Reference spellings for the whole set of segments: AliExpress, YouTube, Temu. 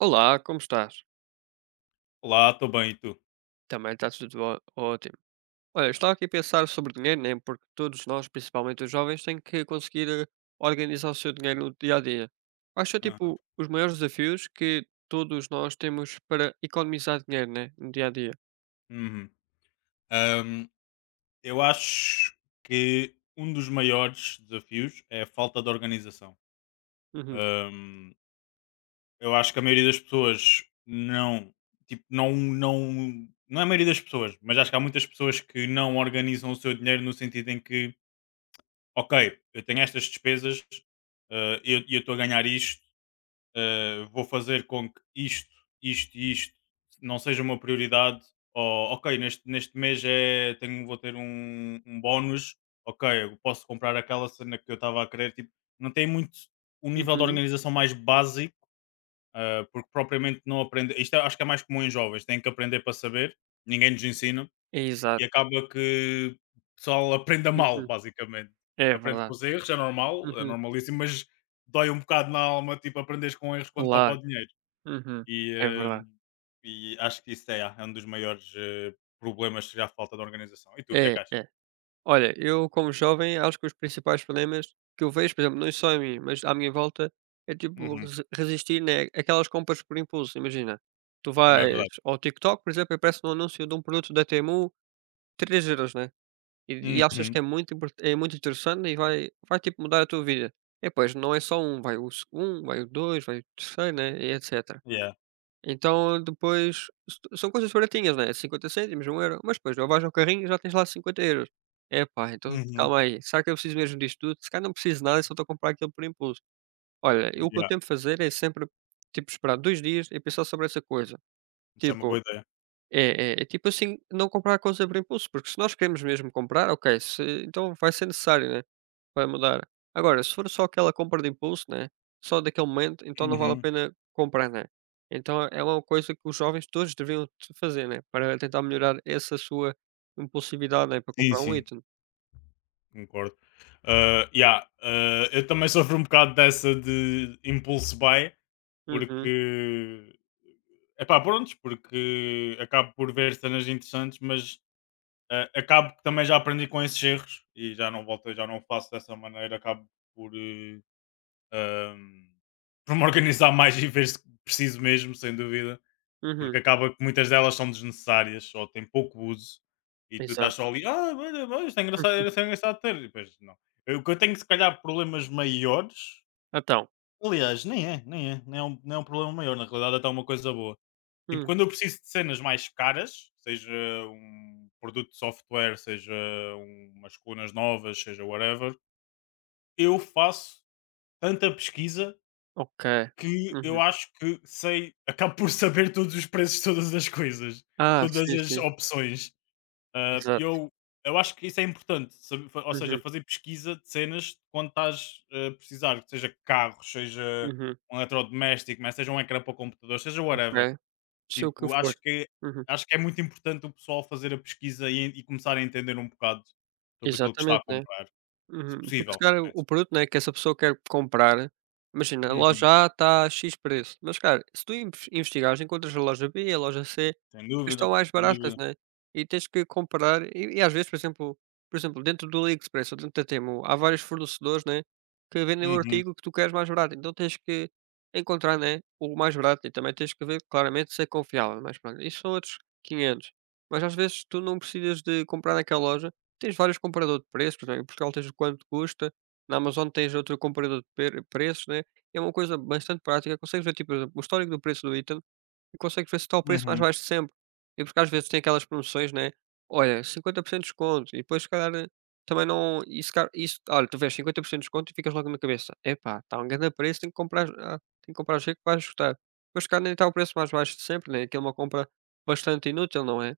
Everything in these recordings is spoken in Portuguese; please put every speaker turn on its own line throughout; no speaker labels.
Olá, como estás?
Olá, estou bem, e tu?
Também está tudo ótimo. Olha,
Tá
estava
bem.
aqui a pensar sobre dinheiro, né? Porque todos nós, principalmente os jovens, têm que conseguir organizar o seu dinheiro no dia a dia. Quais são,
Aham.
tipo, os maiores desafios que todos nós temos para economizar dinheiro, né? No dia a dia?
Uhum. Ahm, eu acho que um dos maiores desafios é a falta de organização.
Uhum.
Ahm, eu acho que a maioria das pessoas não, tipo, não é a maioria das pessoas, mas acho que há muitas pessoas que não organizam o seu dinheiro no sentido em que, ok, eu tenho estas despesas, ah, eu estou a ganhar isto, vou fazer com que isto e isto não seja uma prioridade. Ou, ok, neste mês é, tenho, vou ter um bónus, ok, eu posso comprar aquela cena que eu estava a querer. Tipo, não tem muito um nível de
Uhum.
organização mais básico, porque propriamente não aprende. Acho que é mais comum em jovens, têm que aprender para saber, ninguém nos ensina
É,
e
exato.
acaba que o pessoal aprenda mal,
Uhum.
basicamente.
É
Aprende com
verdade.
os erros, é normal, é
Uhum.
normalíssimo, mas dói um bocado na alma, tipo, aprenderes com erros quando toca o
Claro.
dinheiro.
Uhum.
E,
É verdade.
hum, e acho que isso é um dos maiores problemas, seja a falta de organização. E tu, o que é
É,
que achas?
é. Olha, eu como jovem acho que os principais problemas que eu vejo, por exemplo, não só em mim, mas à minha volta, é tipo
Uhum.
resistir, né, aquelas compras por impulso, imagina. Tu
Também é
vais
verdade.
ao TikTok, por exemplo, e aparece um anúncio de um produto da Temu, 3 euros, né, e achas que
Uhum.
é muito impor é muito interessante e vai tipo mudar a tua vida. E pois, não é só um, vai o segundo, vai o 2, vai o terceiro, né, e etcétera.
Yeah.
Então depois s são coisas baratinhas, né, 50 cêntimos, um euro. Mas depois ou vais ao carrinho e já tens lá 50 euros. É, epá, então
Uhum.
calma aí, será que eu preciso mesmo disto tudo? Se calhar não preciso de nada e só estou a comprar aquilo por impulso. Olha, eu o que eu
Yeah.
tento fazer é sempre, tipo, esperar 2 dias e pensar sobre essa coisa.
Isso é uma boa
Tipo,
ideia.
é tipo assim, não comprar a coisa por impulso, porque se nós queremos mesmo comprar, ok, se então vai ser necessário, né? Vai mudar. Agora, se for só aquela compra de impulso, né, só daquele momento, então não vale a
Uhum.
pena comprar, né. Então é uma coisa que os jovens todos deveriam t fazer, né, para tentar melhorar essa sua impulsividade, né, para
Sim,
comprar um
sim,
item.
concordo. Ah, yeah, ah, eu também sofro um bocado dessa de impulse buy,
Uhum,
porque é pá, prontos, porque acabo por ver cenas interessantes, mas ah, acabo que também já aprendi com esses erros e já não volto, já não faço dessa maneira, acabo por, ahm, por me organizar mais e ver se preciso mesmo, sem dúvida, porque
uhum,
acaba que muitas delas são desnecessárias ou têm pouco uso e tu estás só
exato.
ali, ah, olha, olha, isto é engraçado,
Hum,
era só engraçado ter. E depois, não. O que eu tenho, se calhar, problemas maiores,
então,
aliás, nem é um problema maior, na realidade, é até é uma coisa boa. Tipo,
hum,
quando eu preciso de cenas mais caras, seja um produto de software, seja umas colunas novas, seja whatever, eu faço tanta pesquisa
ok.
que
Uhum.
eu acho que sei acabo por saber todos os preços de todas as coisas,
Ah,
todas
sim,
as
sim,
opções. Ah,
exato.
eu acho que isso é importante, sabe fa ou seja,
Uhum,
fazer pesquisa de cenas quando estás a precisar, seja carros, seja
uhum,
um eletrodoméstico, mas seja um ecrã para o computador, seja whatever.
ok, seja o que
Tipo, acho
for.
que
Uhum,
acho que é muito importante o pessoal fazer a pesquisa e começar a entender um bocado sobre aquilo que está
exatamente,
a
né.
comprar, se
Uhum. Porque se
possível,
calhar
né, se
o produto,
possível.
né, que essa pessoa quer comprar, imagina, a
Uhum,
loja A está a X preço, mas cara, se tu investigares, encontras a loja B e a loja C
sem
que estão
dúvida,
mais
sem
baratas,
dúvida.
né, e tens que comparar e às vezes, por exemplo dentro do AliExpress ou dentro da Temu, há vários fornecedores, né, que vendem o
Uhum,
artigo que tu queres mais barato, então tens que encontrar, né, o mais barato e também tens que ver claramente se é confiável, mas pronto, isso são outros 500. Mas às vezes tu não precisas de comprar naquela loja. Tens vários comparador de preços, né, em Portugal tens o quanto custa, na Amazon tens outro comparador de preços, né, é uma coisa bastante prática, consegues ver, tipo, por exemplo, o histórico do preço do item e consegues ver se está o preço mais
uhum.
baixo de sempre. E porque às vezes tem aquelas promoções, né, olha, 50% de desconto e depois se calhar, também não isso se isso olha, tu vês 50% de desconto e ficas logo na cabeça: "Epá, está um grande preço, tenho que comprar já, tenho que comprar já que vai esgotar". Mas se calhar nem está o preço mais baixo de sempre, né, que é uma compra bastante inútil, não é?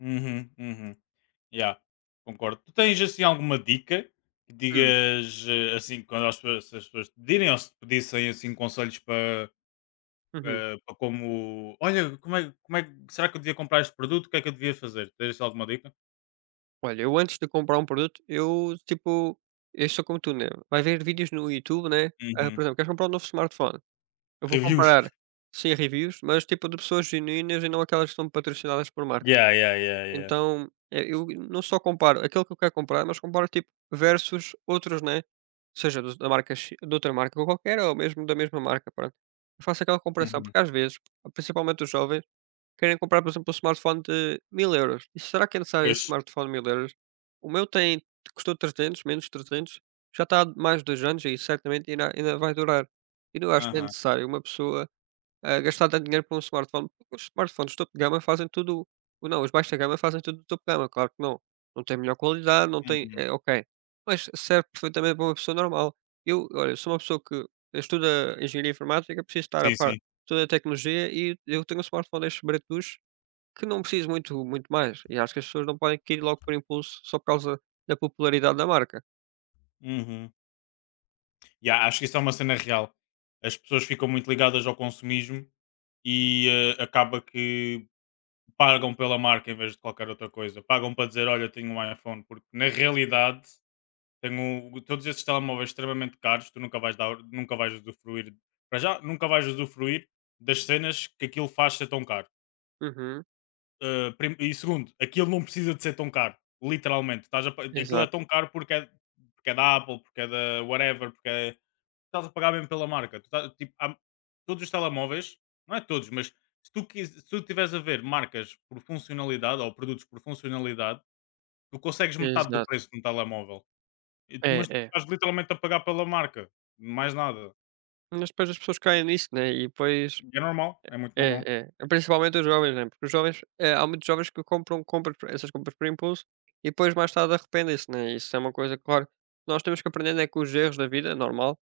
Uhum, uhum. Yeah, concordo. Tu tens assim alguma dica que
Hum,
digas assim quando as pessoas, se as pessoas te pedirem ou se te pedissem assim conselhos para,
uhum.
para como olha, como é que será que eu devia comprar este produto? O que é que eu devia fazer? Tens assim, alguma dica?
Olha, eu antes de comprar um produto, eu tipo, eu sou como tu, né? Vai ver vídeos no YouTube, né? Ah, por
Uhum.
exemplo, queres comprar um novo smartphone? Eu vou
Reviews.
comprar sem reviews, mas tipo de pessoas genuínas e não aquelas que são patrocinadas por marca.
Yeah, yeah, yeah, yeah.
Então, eu não só comparo aquilo que eu quero comprar, mas comparo tipo versus outros, né? Seja da marca, de outra marca qualquer ou mesmo da mesma marca, pronto. Eu faço aquela comparação,
Uhum.
porque às vezes, principalmente os jovens, querem comprar, por exemplo, um smartphone de 1.000€. E será que é necessário esse
Pois.
smartphone de 1.000 euros? O meu tem custou 300, menos 300, já está há mais de 2 anos e certamente ainda vai durar. E não acho nem
Aham.
necessário uma pessoa, gastar tanto dinheiro para um smartphone, porque os smartphones topo de gama fazem tudo ou não, os baixos baixa gama fazem tudo do topo de gama, claro que não. Não tem melhor qualidade, não tem
Uhum.
é ok, mas serve perfeitamente para uma pessoa normal. Eu, olha, sou uma pessoa que estuda engenharia informática, preciso estar a
Sim,
par de
sim.
toda a tecnologia e eu tenho um smartphone destes bretos que não precise muito muito mais, e acho que as pessoas não podem cair logo por impulso só por causa da popularidade da marca.
Uhum. Yeah, acho que isso é uma cena real. As pessoas ficam muito ligadas ao consumismo e acaba que pagam pela marca em vez de qualquer outra coisa. Pagam para dizer, olha, eu tenho um iPhone, porque na realidade tenho todos esses telemóveis extremamente caros, tu nunca vais dar, nunca vais usufruir, para já nunca vais usufruir das cenas que aquilo faz ser tão caro.
Uhum,
E segundo, aquilo não precisa de ser tão caro, literalmente. Aquilo é
exato,
tão caro porque é da Apple, porque é da whatever, porque é estás a pagar mesmo pela marca. Tipo, todos os telemóveis, não é todos, mas se tu tiveres a ver marcas por funcionalidade ou produtos por funcionalidade, tu consegues metade do
exato.
preço de um telemóvel.
É,
Mas tu
é.
estás literalmente a pagar pela marca, mais nada.
Mas depois as pessoas caem nisso, né, e depois
É normal, é muito normal.
é, é. Principalmente os jovens, né, porque os jovens, há muitos jovens que essas compras por impulso e depois mais tarde arrependem-se, né, isso é uma coisa claro, nós temos que aprender, né, com os erros da vida, é normal.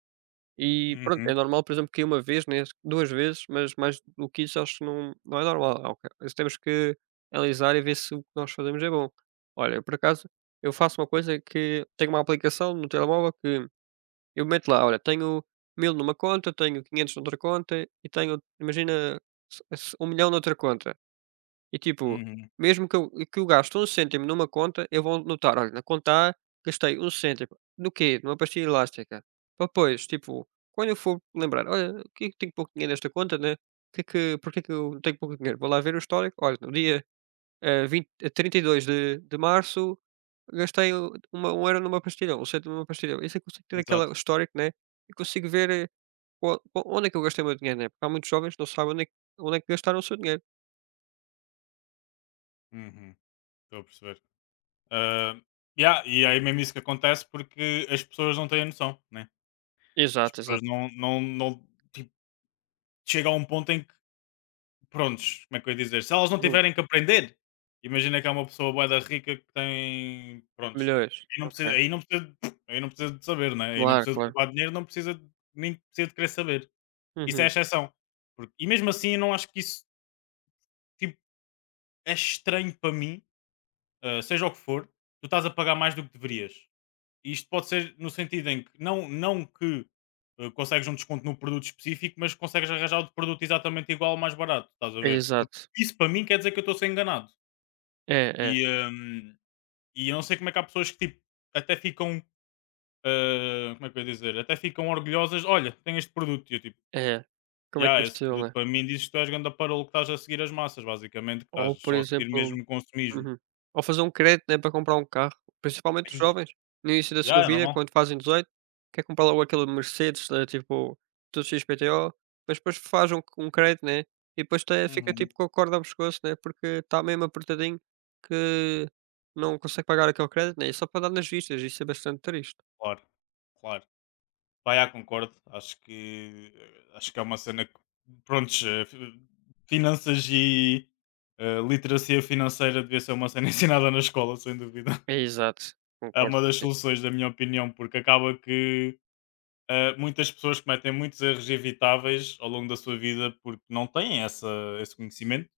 E pronto, é
Uhum,
normal, por exemplo, cair uma vez, né, 2 vezes, mas mais do que isso acho que não é normal. Ah, ok, isso temos que analisar e ver se o que nós fazemos é bom. Olha, por acaso, eu faço uma coisa que tenho uma aplicação no telemóvel que eu meto lá, olha, tenho 1000 numa conta, tenho 500 noutra conta e tenho, imagina, se se 1.000.000 noutra conta. E tipo,
uhum,
mesmo que eu gaste um cêntimo numa conta, eu vou notar: "Olha, na conta A gastei um cêntimo". No quê? Numa pastilha elástica. Para depois, tipo, quando eu for lembrar: "Olha, o que é que tenho pouco dinheiro nesta conta, né? Que porque é que eu tenho pouco dinheiro?". Vou lá ver o histórico: "Olha, no dia, vinte, 32 de março gastei o- uma um euro numa pastilha, um cêntimo numa pastilha". Isso eu consigo ter aquela
exato.
histórico, né, e consigo ver, o onde é que eu gastei o meu dinheiro, né, porque há muitos jovens que não sabem onde é que gastaram o seu dinheiro.
Uhum. Estou a perceber. Ah, yeah, e aí mesmo isso que acontece porque as pessoas não têm a noção, né? As
Exato,
pessoas
exato.
não tipo, chega a um ponto em que prontos, como é que eu ia dizer? Se elas não
Uhum.
tiverem que aprender, imagina que há uma pessoa bué da rica que tem, prontos,
Milhões,
aí não precisa,
ok.
aí não precisa, aí não precisa de saber, né? Aí não
Claro,
precisa de
claro.
poupar dinheiro, não precisa, nem precisa de querer saber. Isso é a
Uhum.
exceção. E mesmo assim, eu não acho que isso tipo, é estranho para mim, ah, seja o que for, tu estás a pagar mais do que deverias. E isto pode ser no sentido em que não que ah, consegues um desconto no produto específico, mas consegues arranjar outro produto exatamente igual, mais barato, estás a ver? Porque
Exato.
isso para mim quer dizer que eu estou a ser enganado.
É, é,
E, hum, e eu não sei como é que há pessoas que tipo, até ficam, ah, como é que eu ia dizer, até ficam orgulhosas, olha, tenho este produto, e eu tipo,
é. Como é que
já,
é
esse
possível,
produto
né?
para mim dizes que tu és grande parolo que estás a seguir as massas, basicamente, que estás
Ou, por
só a seguir
exemplo.
mesmo o consumismo.
Uhum. Ou fazer um crédito, né, para comprar um carro, principalmente os
Aí.
jovens, no início da
Já,
sua
é
vida,
normal.
quando fazem 18, quer comprar logo aquele Mercedes, né, tipo, tudo XPTO, mas depois faz um crédito, né, e depois até fica,
Uhum,
tipo, com a corda ao pescoço, né, porque está mesmo apertadinho que não consegue pagar aquele crédito, né, e só para dar nas vistas, isso é bastante triste.
claro, claro. Vai, ah, concordo. Acho que, ah, acho que é uma cena que, prontos, finanças e literacia financeira devia ser uma cena ensinada na escola, sem dúvida.
É, exato,
É
concordo
uma das
contigo.
soluções, da minha opinião, porque acaba que ah, muitas pessoas cometem muitos erros evitáveis ao longo da sua vida porque não têm essa, esse conhecimento.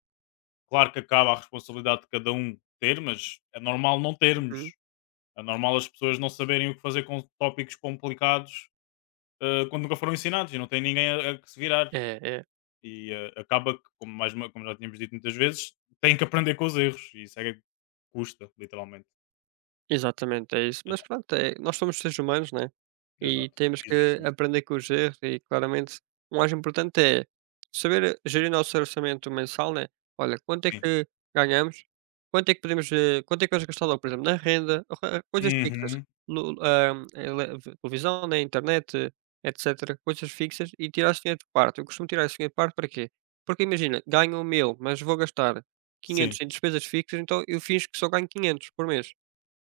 Claro que acaba a responsabilidade de cada um ter, mas é normal não termos.
Uhum.
É normal as pessoas não saberem o que fazer com tópicos complicados ah, quando nunca foram ensinados e não tem ninguém a que se virar.
É, é.
E ah, acaba que, como, mais, como já tínhamos dito muitas vezes, têm que aprender com os erros e isso é que custa, literalmente.
Exatamente, é isso.
Yeah,
Mas pronto, é, nós somos seres humanos, né? E
exato.
temos
Visualizo
que
isso.
aprender com os erros e claramente o mais importante é saber gerir nosso orçamento mensal, né? Olha, quanto é
Sim.
que ganhamos, quanto é que podemos, quanto é que vamos gastar logo, por exemplo, na renda, coisas fixas,
Uhum.
televisão, né? Internet, etc. Coisas fixas e tirar esse dinheiro de parte. Eu costumo tirar esse dinheiro de parte para quê? Porque imagina, ganho um mil, mas vou gastar
Sim.
500 em despesas fixas, então eu finjo que só ganho 500 por mês.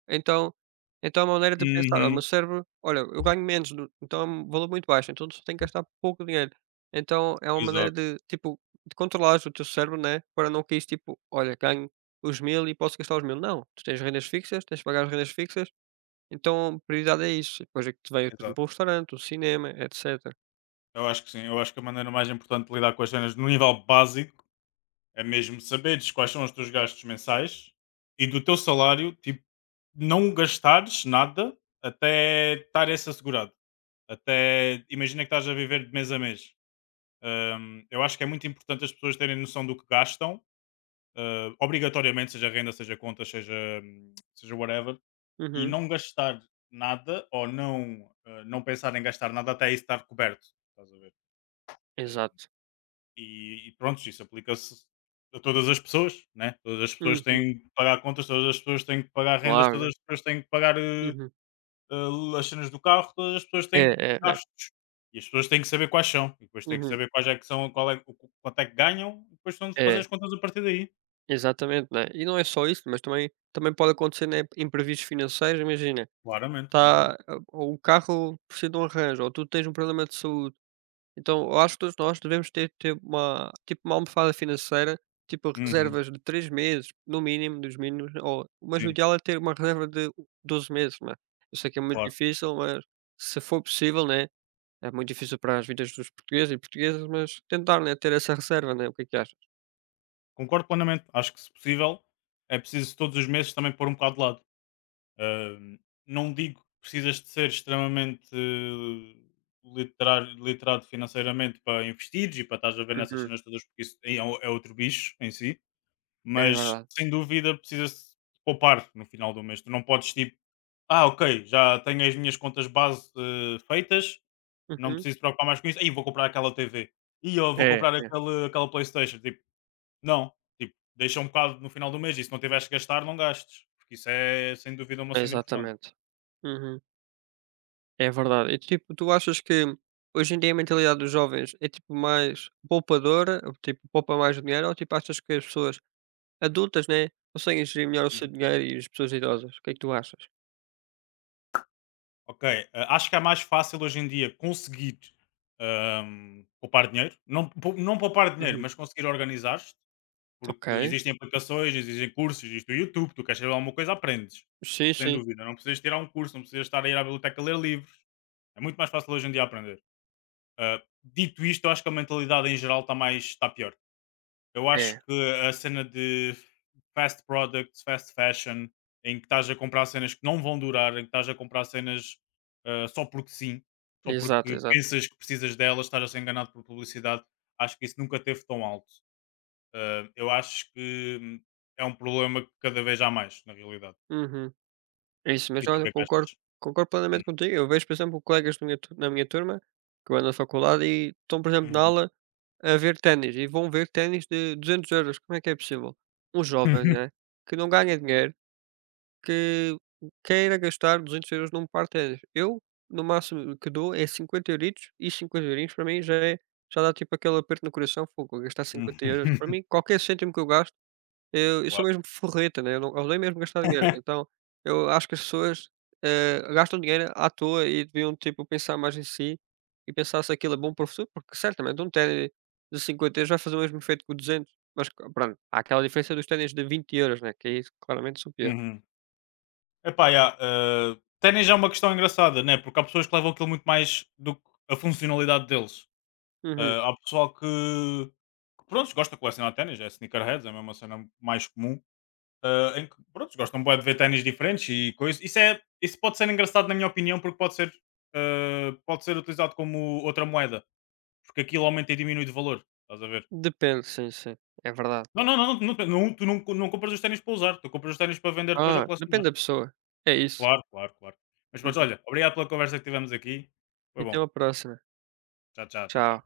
Então então é uma maneira de pensar: "Olha, o meu
Uhum.
cérebro olha, eu ganho menos do então é um valor muito baixo, então só tenho que gastar pouco dinheiro". Então é uma maneira
Exato,
de, tipo, de controlares o teu cérebro, né, para não que isso tipo: "Olha, ganho os 1000 e posso gastar os mil. Não, tu tens rendas fixas, tens de pagar as rendas fixas, então a prioridade é isso. Depois é que te vai, por
exato.
exemplo, o restaurante, o cinema, etcétera".
Eu acho que sim. Eu acho que a maneira mais importante de lidar com as cenas no nível básico é mesmo saberes quais são os teus gastos mensais e do teu salário, tipo, não gastares nada até estar esse assegurado. Até imagina que estás a viver de mês a mês. Eu acho que é muito importante as pessoas terem noção do que gastam, obrigatoriamente, seja renda, seja contas, seja, seja whatever e
Uhum,
não gastar nada ou não, não pensar em gastar nada até isso estar coberto. Estás a ver? Eh,
exato.
e pronto, isso aplica-se a todas as pessoas, né? Todas as pessoas
Uhum,
têm que pagar contas, todas as pessoas têm que pagar rendas,
claro, né.
todas as pessoas têm que pagar
Uhum.
as cenas do carro, todas as pessoas
É,
têm
é, é.
gastos. E as pessoas têm que saber quais são, e depois têm que
Uhum.
saber quais é que são, qual é, quanto é que ganham, e depois estão de fazer
É.
as contas a partir daí.
Exatamente, né. E não é só isso, mas também pode acontecer, né, imprevistos financeiros, imagina,
Claramente. Uhum.
tá, ou o carro precisa de um arranjo, ou tu tens um problema de saúde, então eu acho que todos nós devemos ter uma tipo uma almofada financeira, tipo
Uhum.
reservas de 3 meses, no mínimo dos mínimos, ou mas o
Sim,
ideal é ter uma reserva de 12 meses, né. Eu sei que é muito
claro.
difícil, mas se for possível, né, é muito difícil para as vidas dos portugueses e portuguesas, mas tentar, né, ter essa reserva, né, o que é que achas?
Concordo plenamente. Acho que, se possível, é preciso todos os meses também pôr um bocado de lado. Ahm, não digo que precisas de ser extremamente literado financeiramente para investir e para estás a ver nessas
Uhum,
cenas todas, porque isso é outro bicho em si.
é
Mas,
verdade.
sem dúvida, precisa-se de poupar no final do mês. Tu não podes, tipo, ah, ok, já tenho as minhas contas base feitas, não
Uhum.
preciso preocupar mais com isso. Aí vou comprar aquela TV. E eu vou
É,
comprar
é.
aquele, aquela PlayStation. Tipo, não, tipo, deixa um bocado no final do mês e se não tiveres que gastar, não gastes, porque isso é sem dúvida uma cena importante.
Exatamente. Uhum. É verdade. E tipo, tu achas que hoje em dia a mentalidade dos jovens é tipo mais poupadora, ou, tipo, poupa mais o dinheiro, ou tipo, achas que as pessoas adultas, né, conseguem gerir melhor o seu
Hum.
dinheiro e as pessoas idosas? O que é que tu achas?
Ok, acho que é mais fácil hoje em dia conseguir poupar dinheiro, não, não poupar dinheiro,
Uhum.
mas conseguir organizar-te, porque
Ok.
existem aplicações, existem cursos, existe o YouTube, tu queres saber alguma coisa, aprendes,
Sim,
sem
sim.
dúvida. Não precisas tirar um curso, não precisas estar a ir à biblioteca a ler livros, é muito mais fácil hoje em dia aprender. Ah, dito isto, eu acho que a mentalidade em geral está mais, está pior. Eu acho
É,
que a cena de fast products, fast fashion, em que estás a comprar cenas que não vão durar, em que estás a comprar cenas ah, só porque sim, só
exato,
porque
exato.
pensas que precisas delas, estás a ser enganado por publicidade, acho que isso nunca teve tão alto. Ah, eu acho que é um problema que cada vez há mais, na realidade.
Uhum. É isso, mas
E tu o
olha,
que é que
concordo,
achas?
concordo plenamente contigo. Eu vejo, por exemplo, colegas da minha na minha turma que eu ando na faculdade e estão, por exemplo, na
Uhum.
aula a ver ténis e vão ver ténis de 200 euros. Como é que é possível? Um jovem,
Uhum.
não é, que não ganha dinheiro, que queira gastar 200 euros num par de ténis. Eu, no máximo que dou é 50€ e 50€ para mim já dá tipo aquele aperto no coração, fogo, gastar euros para mim qualquer cêntimo que eu gasto, eu sou
Claro.
mesmo forreta, né, eu não eu odeio mesmo gastar dinheiro, então eu acho que as pessoas, gastam dinheiro à toa e deviam, tipo, pensar mais em si e pensar se aquilo é bom para o futuro, porque certamente um ténis de 50 euros vai fazer o mesmo efeito que o 200, mas pronto, há aquela diferença dos ténis de 20 euros, né, que aí claramente são piores.
Uhum. Epá, yeah, ah, ténis é uma questão engraçada, né? Porque há pessoas que levam aquilo muito mais do que a funcionalidade deles.
Uhum.
Ah, há pessoal que prontos, gosta de colecionar ténis, é sneakerheads, é mesmo a cena mais comum, ah, em que prontos, gostam bué de ver ténis diferentes e coisas. Isso, é, isso pode ser engraçado na minha opinião, porque pode ser, ah, pode ser utilizado como outra moeda, porque aquilo aumenta e diminui de valor, estás a ver?
Depende, sim, sim, é verdade.
Não, não, não, não, não, tu não compras os ténis para usar, tu compras os ténis para vender depois ao
Ah, depende
colecionar.
da pessoa, é isso.
Claro, claro, claro. Mas
Uhum.
olha, obrigado pela conversa que tivemos aqui.
E
Foi
até
bom.
uma próxima.
Tchau, tchau, tchau, tchau.
Tchau.